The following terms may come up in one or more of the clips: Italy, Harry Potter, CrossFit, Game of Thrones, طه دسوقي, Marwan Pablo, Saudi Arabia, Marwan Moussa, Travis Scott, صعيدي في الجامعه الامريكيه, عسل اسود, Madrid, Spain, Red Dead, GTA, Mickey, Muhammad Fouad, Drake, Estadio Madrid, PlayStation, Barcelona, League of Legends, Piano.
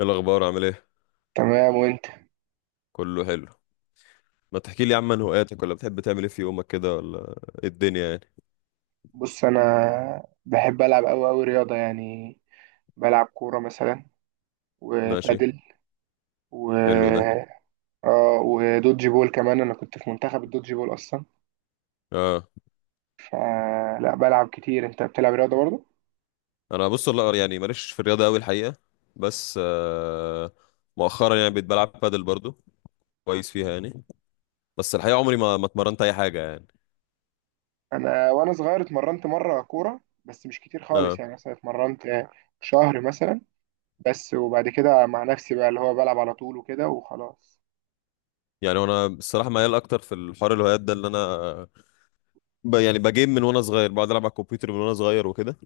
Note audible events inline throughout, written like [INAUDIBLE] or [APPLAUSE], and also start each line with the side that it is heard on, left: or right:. left: ايه الاخبار عامل ايه؟
right: تمام، وانت؟
left: كله حلو. ما تحكي لي يا عم عن هواياتك، ولا بتحب تعمل ايه في يومك كده، ولا ايه الدنيا يعني؟
right: بص، انا بحب العب قوي قوي رياضه يعني. بلعب كوره مثلا،
left: ماشي.
right: وبادل، و
left: حلو ده.
right: اه ودوج بول كمان، انا كنت في منتخب الدوج بول اصلا.
left: اه،
right: فلا بلعب كتير، انت بتلعب رياضه برضه؟
left: انا بص، والله يعني ماليش في الرياضه قوي الحقيقه. بس مؤخرا يعني بقيت بلعب بادل برضو. كويس فيها يعني. بس الحقيقه عمري ما اتمرنت اي حاجه يعني.
right: انا وانا صغير اتمرنت مره كوره، بس مش كتير خالص،
left: اه،
right: يعني مثلا اتمرنت شهر مثلا بس، وبعد كده مع نفسي بقى اللي هو بلعب على طول وكده وخلاص.
left: يعني انا الصراحه ميال اكتر في الحوار الهوايات ده اللي انا يعني بجيم من وانا صغير، بقعد العب على الكمبيوتر من وانا صغير وكده.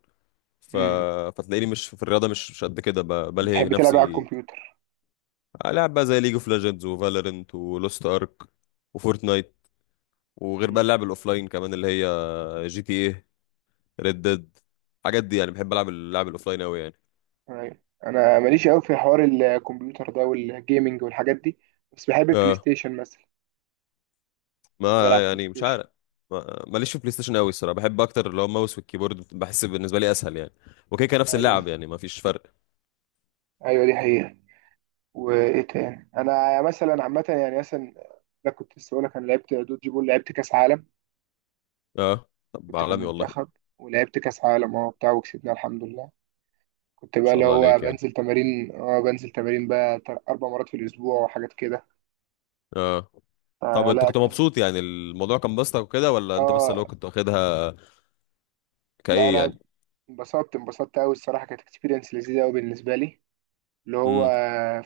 left: ف...
right: امم
left: فتلاقيني مش في الرياضه، مش قد كده، بلهي
right: بتحب تلعب بقى على
left: نفسي.
right: الكمبيوتر؟
left: لعب بقى زي ليج اوف ليجندز وفالورنت ولوست ارك وفورتنايت. وغير بقى اللعب الاوفلاين كمان، اللي هي جي تي ايه، ريد ديد، الحاجات دي يعني. بحب العب اللعب الاوفلاين قوي يعني.
right: أيوة. انا ماليش قوي في حوار الكمبيوتر ده والجيمنج والحاجات دي، بس بحب البلاي
left: اه،
right: ستيشن مثلا. يعني بلعب
left: ما
right: بلاي
left: يعني مش
right: ستيشن.
left: عارف. ماليش في بلاي ستيشن قوي الصراحه. بحب اكتر اللي هو الماوس والكيبورد، بحس بالنسبه لي اسهل يعني. وكيكه نفس
right: ايوه،
left: اللعب، يعني ما فيش فرق.
right: ايوه، دي حقيقة. وايه تاني؟ انا مثلا عامة يعني مثلا، لا كنت لسه بقول لك، انا لعبت دوج بول، لعبت كاس عالم،
left: اه طب
right: كنت في
left: عالمي، والله ما
right: المنتخب، ولعبت كاس عالم بتاع وكسبنا الحمد لله. كنت بقى
left: شاء
right: اللي
left: الله
right: هو
left: عليك يعني.
right: بنزل تمارين بقى 4 مرات في الاسبوع وحاجات كده.
left: اه، طب انت
right: فلا
left: كنت
right: كان،
left: مبسوط يعني الموضوع كان بسطك وكده، ولا انت بس
right: اه
left: اللي هو كنت واخدها
right: لا
left: كايه
right: لا،
left: يعني؟
right: انبسطت انبسطت قوي الصراحة، كانت اكسبيرينس لذيذة قوي بالنسبة لي. اللي هو
left: امم،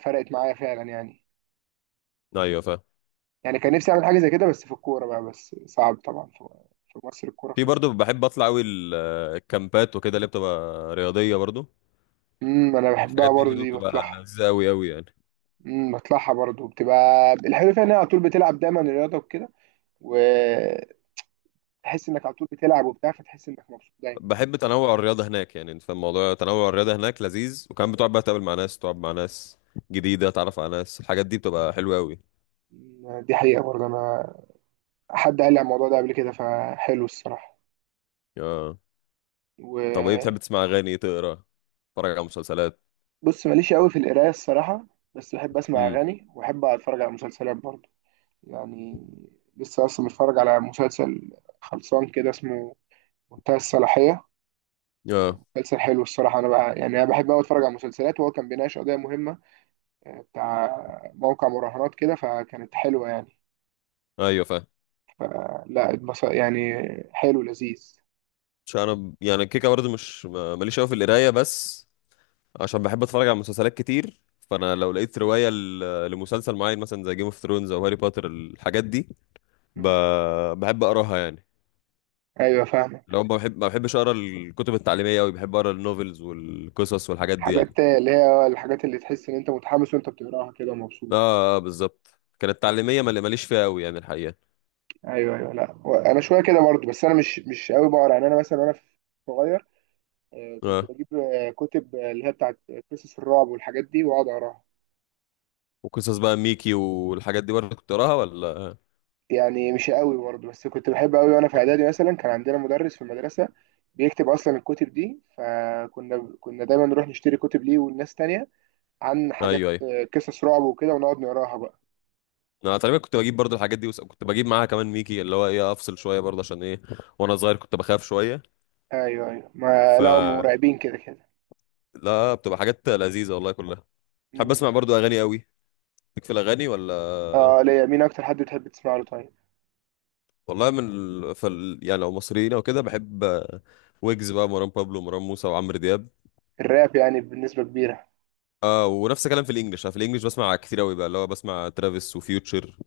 right: فرقت معايا فعلا يعني.
left: ايوه فاهم.
right: يعني كان نفسي اعمل حاجه زي كده، بس في الكوره بقى، بس صعب طبعا في مصر، الكوره
left: في
right: في مصر.
left: برضو بحب اطلع قوي الكامبات وكده اللي بتبقى رياضيه برضو.
right: انا بحبها
left: الحاجات دي
right: برضو،
left: برضو
right: دي
left: بتبقى
right: بطلعها.
left: لذيذه قوي قوي يعني.
right: بطلعها برضو، بتبقى الحلو فيها ان هي على طول بتلعب دايما الرياضه وكده، وتحس انك على طول بتلعب وبتاع، فتحس انك مبسوط دايما.
left: بحب تنوع الرياضه هناك يعني، انت فاهم موضوع تنوع الرياضه هناك لذيذ، وكمان بتقعد بقى تقابل مع ناس، تقعد مع ناس جديده، تعرف على ناس، الحاجات دي بتبقى حلوه قوي.
right: دي حقيقه برضو انا، حد قال لي على الموضوع ده قبل كده، فحلو الصراحه،
left: اه، طب ايه
right: وبص.
left: بتحب تسمع اغاني، تقرا، تتفرج على مسلسلات؟
right: ماليش قوي في القرايه الصراحه، بس بحب اسمع
left: امم.
right: اغاني، واحب اتفرج على مسلسلات برضو. يعني لسه اصلا متفرج على مسلسل خلصان كده اسمه منتهى الصلاحية.
left: اه،
right: مسلسل حلو الصراحة. أنا بقى يعني أنا بحب أوي أتفرج على المسلسلات، وهو كان بيناقش قضية مهمة بتاع موقع مراهنات كده، فكانت حلوة يعني.
left: ايوه فاهم.
right: لا يعني حلو لذيذ.
left: مش انا يعني كيكه برضو، مش ماليش قوي في القرايه، بس عشان بحب اتفرج على مسلسلات كتير. فانا لو لقيت
right: مم.
left: روايه لمسلسل معين مثلا زي جيم اوف ثرونز او هاري بوتر، الحاجات دي ب...
right: مم.
left: بحب اقراها يعني.
right: أيوة فاهمك.
left: لو ما بحبش اقرا الكتب التعليميه قوي، بحب اقرا النوفلز والقصص والحاجات دي يعني.
right: حاجات اللي هي آه، الحاجات اللي تحس إن أنت متحمس وأنت بتقراها كده ومبسوط.
left: اه، آه بالظبط. كانت تعليميه، ماليش فيها قوي يعني الحقيقه.
right: أيوة، أيوة، لا هو أنا شوية كده برضه، بس أنا مش أوي بقرا يعني. أنا مثلا وأنا صغير كنت
left: اه،
right: بجيب كتب اللي هي بتاعت قصص الرعب والحاجات دي واقعد اقراها.
left: وقصص بقى ميكي والحاجات دي برضه كنت اقراها ولا؟
right: يعني مش قوي برضه، بس كنت بحب قوي وانا في اعدادي، مثلا كان عندنا مدرس في المدرسه بيكتب اصلا الكتب دي، فكنا دايما نروح نشتري كتب ليه والناس تانية عن حاجات
left: ايوه، ايوه،
right: قصص رعب وكده ونقعد نقراها بقى.
left: انا تقريبا كنت بجيب برضه الحاجات دي، وكنت بجيب معاها كمان ميكي، اللي هو ايه افصل شويه برضه، عشان ايه وانا صغير كنت بخاف شويه.
right: ايوه، ايوه، ما
left: ف
right: لا، هم مرعبين كده كده.
left: لا، بتبقى حاجات لذيذة والله كلها. بحب
right: مم.
left: اسمع برضو اغاني قوي. ليك في الاغاني ولا؟
right: اه، ليا. مين اكتر حد بتحب تسمع له طيب؟
left: والله يعني لو مصريين او كده بحب، ويجز بقى، مروان بابلو، مروان موسى، وعمرو دياب.
right: الراب يعني بنسبه كبيره.
left: اه، ونفس الكلام في الانجليش. أنا في الانجليش بسمع كتير قوي، بقى اللي هو بسمع ترافيس وفيوتشر،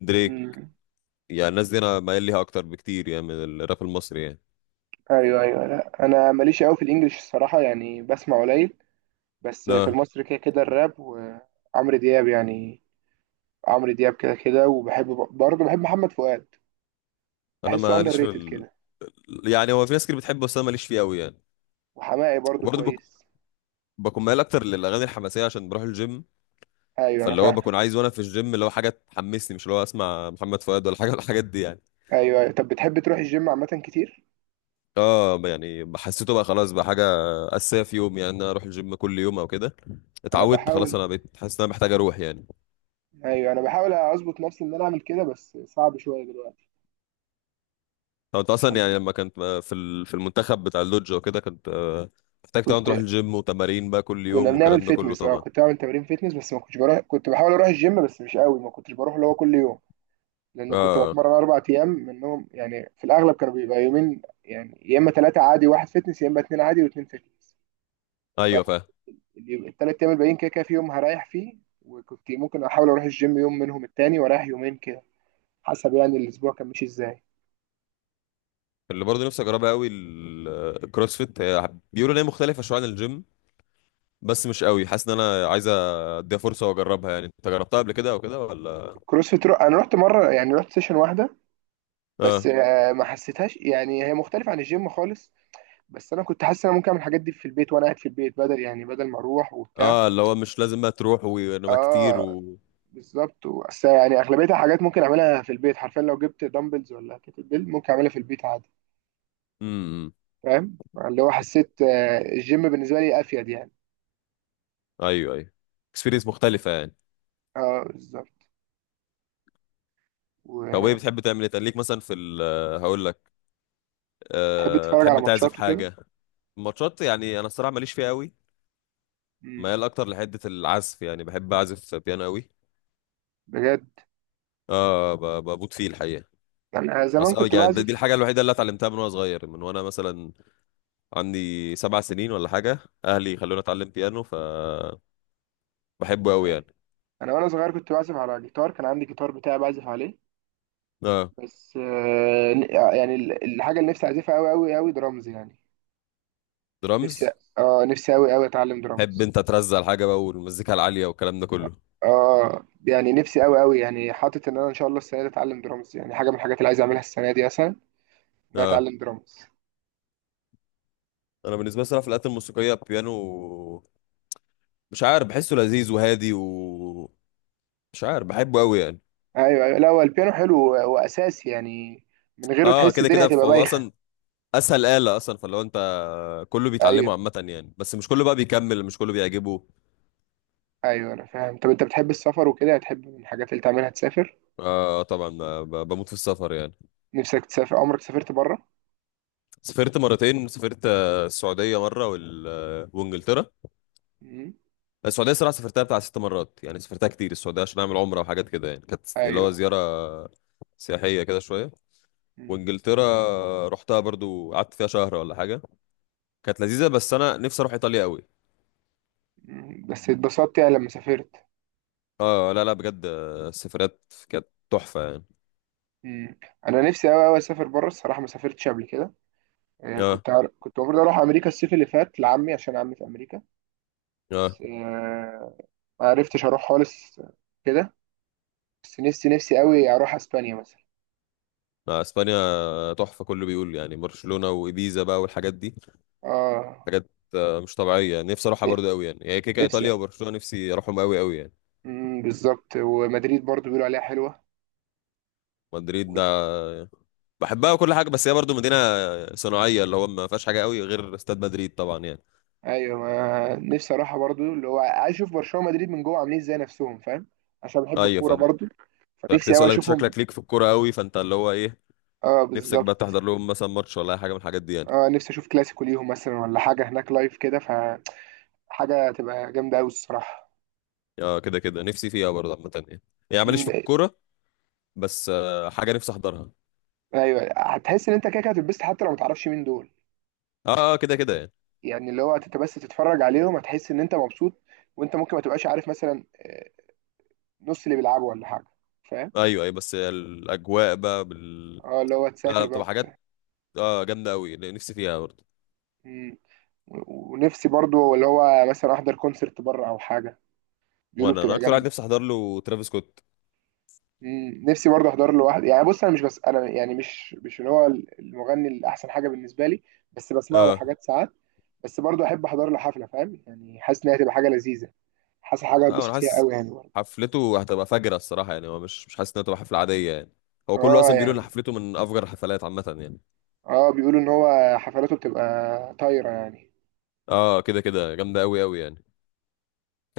left: دريك.
right: مم.
left: يعني الناس دي انا مايل ليها اكتر بكتير يعني من الراب المصري يعني.
right: ايوه، ايوه، لا انا ماليش قوي في الانجليش الصراحه، يعني بسمع قليل. بس في
left: لا،
right: المصري كده كده الراب وعمرو دياب يعني. عمرو دياب كده كده، وبحب، برضه بحب محمد فؤاد.
left: انا
right: بحسه اندر
left: ماليش في
right: ريتد كده.
left: يعني هو في ناس كتير بتحبه بس انا ماليش فيه قوي يعني.
right: وحماقي برضه
left: وبرضه بك...
right: كويس.
left: بكون مايل اكتر للاغاني الحماسيه عشان بروح الجيم.
right: ايوه انا
left: فاللي هو
right: فاهم.
left: بكون عايز وانا في الجيم اللي هو حاجه تحمسني، مش اللي هو اسمع محمد فؤاد ولا [LAUGHS] حاجه ولا الحاجات دي يعني.
right: ايوه، أيوة. طب بتحب تروح الجيم عامة كتير؟
left: اه، يعني حسيته بقى خلاص بقى حاجه اساسيه في يوم، يعني إن انا اروح الجيم كل يوم او كده.
right: انا
left: اتعودت خلاص،
right: بحاول.
left: انا بقيت حاسس ان انا محتاج اروح يعني.
right: ايوه انا بحاول اظبط نفسي ان انا اعمل كده، بس صعب شوية دلوقتي.
left: طب انت اصلا
right: عشان
left: يعني لما كنت في في المنتخب بتاع اللودج وكده، كنت محتاج طبعا
right: كنت
left: تروح الجيم وتمارين بقى كل
right: كنا
left: يوم
right: بنعمل
left: والكلام ده كله
right: فيتنس،
left: طبعا.
right: كنت بعمل تمارين فيتنس، بس ما كنتش بروح، كنت بحاول اروح الجيم بس مش قوي، ما كنتش بروح اللي هو كل يوم. لأن كنت
left: اه،
right: بتمرن 4 أيام منهم، يعني في الأغلب كانوا بيبقى يومين، يعني يا إما ثلاثة عادي واحد فيتنس، يا إما اتنين عادي واتنين فيتنس.
left: ايوه فاهم.
right: فالتلات أيام الباقيين كده كده في يوم هريح فيه، وكنت ممكن أحاول أروح الجيم يوم منهم التاني وأريح يومين كده، حسب يعني الأسبوع كان ماشي إزاي.
left: اللي برضه نفسي اجربها قوي، الكروسفيت، هي بيقولوا ان هي مختلفه شويه عن الجيم. بس مش قوي حاسس ان انا عايز اديها فرصه واجربها يعني. انت جربتها قبل كده او كده ولا؟
right: كروسفيت أنا رحت مرة يعني، رحت سيشن واحدة. بس
left: اه،
right: ما حسيتهاش يعني، هي مختلفة عن الجيم خالص. بس أنا كنت حاسس إن أنا ممكن أعمل الحاجات دي في البيت وأنا قاعد في البيت، بدل يعني بدل ما أروح وبتاع.
left: اه، اللي هو مش لازم بقى تروح وانما كتير
right: آه،
left: و...
right: بالظبط، بس يعني اغلبيتها حاجات ممكن اعملها في البيت حرفيا، لو جبت دمبلز ولا كتل بيل ممكن اعملها في البيت عادي.
left: امم.
right: فاهم. اللي هو حسيت الجيم بالنسبه لي افيد يعني.
left: ايوه ايوه، اكسبيرينس مختلفه يعني.
right: اه بالظبط.
left: طب ايه
right: وتحب
left: بتحب تعمل ايه تاني؟ ليك مثلا في هقول لك، أه
right: تتفرج على
left: تحب تعزف
right: ماتشات وكده؟
left: حاجه؟ ماتشات يعني، انا الصراحه ماليش فيها قوي.
right: مم.
left: ميال اكتر لحته العزف يعني، بحب اعزف بيانو قوي.
right: بجد؟
left: اه، بموت فيه الحقيقه.
right: يعني انا زمان
left: اصل
right: كنت
left: يعني دي
right: بعزف.
left: الحاجه الوحيده اللي اتعلمتها من وانا صغير، من وانا مثلا عندي 7 سنين ولا حاجة. أهلي خلوني أتعلم بيانو فبحبه أوي
right: يعني
left: يعني.
right: انا وانا صغير كنت بعزف على جيتار، كان عندي جيتار بتاعي بعزف عليه.
left: اه،
right: بس يعني الحاجه اللي نفسي اعزفها قوي قوي قوي درامز يعني.
left: درامز.
right: نفسي. اه نفسي قوي قوي اتعلم
left: تحب
right: درامز.
left: أنت ترزع الحاجة بقى والمزيكا العالية والكلام ده كله.
right: اه يعني نفسي قوي قوي، يعني حاطط ان انا ان شاء الله السنه دي اتعلم درامز، يعني حاجه من الحاجات اللي عايز اعملها السنه دي مثلا، ان انا
left: اه،
right: اتعلم درامز.
left: أنا بالنسبة لي صراحة في الآلات الموسيقية البيانو، مش عارف بحسه لذيذ وهادي، و... مش عارف بحبه أوي يعني.
right: ايوه، ايوه، لا هو البيانو حلو واساسي يعني. من غيره
left: اه
right: تحس
left: كده
right: الدنيا
left: كده،
right: هتبقى
left: هو
right: بايخه.
left: أصلا أسهل آلة أصلا، فلو أنت... كله بيتعلمه
right: ايوه،
left: عامة يعني، بس مش كله بقى بيكمل، مش كله بيعجبه.
right: ايوه، انا فاهم. طب انت بتحب السفر وكده؟ هتحب من الحاجات اللي تعملها تسافر؟
left: اه طبعا، بموت في السفر يعني.
right: نفسك تسافر؟ عمرك سافرت بره؟
left: سافرت مرتين، سافرت السعودية مرة وال... آه، وإنجلترا.
right: امم،
left: السعوديه الصراحه سافرتها بتاع 6 مرات يعني، سافرتها كتير السعوديه عشان اعمل عمره وحاجات كده يعني، كانت اللي هو
right: ايوه.
left: زياره سياحيه كده شويه.
right: مم.
left: وانجلترا رحتها برضو، قعدت فيها شهر ولا حاجه، كانت لذيذه، بس انا نفسي اروح ايطاليا قوي.
right: مم. بس اتبسطت يعني لما سافرت؟
left: اه، لا لا بجد السفرات كانت تحفه يعني.
right: مم. انا نفسي قوي قوي اسافر بره الصراحه، ما سافرتش قبل كده.
left: اه
right: كنت المفروض اروح امريكا الصيف اللي فات لعمي، عشان عمي في امريكا.
left: اه،
right: بس ما عرفتش اروح خالص كده. بس نفسي نفسي قوي اروح اسبانيا مثلا.
left: لا، اسبانيا تحفه كله بيقول يعني، برشلونه وابيزا بقى والحاجات دي،
right: اه،
left: حاجات مش طبيعيه يعني. نفسي اروحها
right: ن-
left: برضو قوي يعني، هي كيكه ايطاليا
right: نفسي،
left: وبرشلونه نفسي اروحهم قوي قوي يعني.
right: بالظبط، ومدريد برضو بيقولوا عليها حلوه.
left: مدريد
right: و-
left: ده بحبها وكل حاجه، بس هي برضو مدينه صناعيه اللي هو ما فيهاش حاجه قوي غير استاد مدريد طبعا يعني.
right: ايوه، ما نفسي اروحها برضو اللي هو عايز اشوف برشلونه ومدريد من جوه عاملين ازاي نفسهم، فاهم. عشان بحب
left: ايوه
right: الكوره
left: فانت،
right: برضو.
left: كنت
right: فنفسي
left: لسه
right: قوي
left: اقول لك
right: اشوفهم.
left: شكلك ليك في الكوره قوي، فانت اللي هو ايه
right: اه
left: نفسك بقى
right: بالظبط.
left: تحضر لهم مثلا ماتش ولا اي حاجه من الحاجات دي يعني؟
right: اه، نفسي اشوف كلاسيكو ليهم مثلا ولا حاجه هناك لايف كده، فحاجه تبقى جامده قوي الصراحه.
left: اه كده كده نفسي فيها برضه عامه يعني، يعني ماليش
right: امم،
left: في الكوره بس حاجه نفسي احضرها.
right: ايوه. هتحس ان انت كده كده هتتبسط حتى لو ما تعرفش مين دول
left: اه، كده كده يعني.
right: يعني. اللي هو انت بس تتفرج عليهم هتحس ان انت مبسوط. وانت ممكن ما تبقاش عارف مثلا نص اللي بيلعبوا ولا حاجه، فاهم.
left: ايوه ايوه بس الاجواء بقى
right: اه اللي هو
left: لا لا،
right: تسافر بقى
left: بتبقى
right: وبتاع.
left: حاجات، اه، جامده قوي نفسي فيها برضه.
right: مم. ونفسي برضو اللي هو مثلا احضر كونسرت بره او حاجه. بيقولوا
left: وانا
right: بتبقى
left: اكتر واحد
right: جامده.
left: نفسي احضر له ترافيس سكوت.
right: مم. نفسي برضو احضر له واحد، يعني بص، انا مش بس انا يعني مش اللي هو المغني اللي احسن حاجه بالنسبه لي. بس بسمع له
left: اه،
right: حاجات ساعات. بس برضو احب احضر له حفله، فاهم يعني، حاسس ان هي هتبقى حاجه لذيذه. حاسس حاجه
left: لا انا
right: اتبسط فيها
left: حاسس
right: قوي يعني برضو.
left: حفلته هتبقى فجرة الصراحة يعني، هو مش حاسس انها تبقى حفلة عادية يعني. هو كله
right: اه
left: اصلا بيقولوا ان
right: يعني.
left: حفلته من افجر الحفلات عامة يعني.
right: اه بيقولوا ان هو حفلاته بتبقى طايره يعني.
left: اه كده كده جامدة قوي قوي يعني.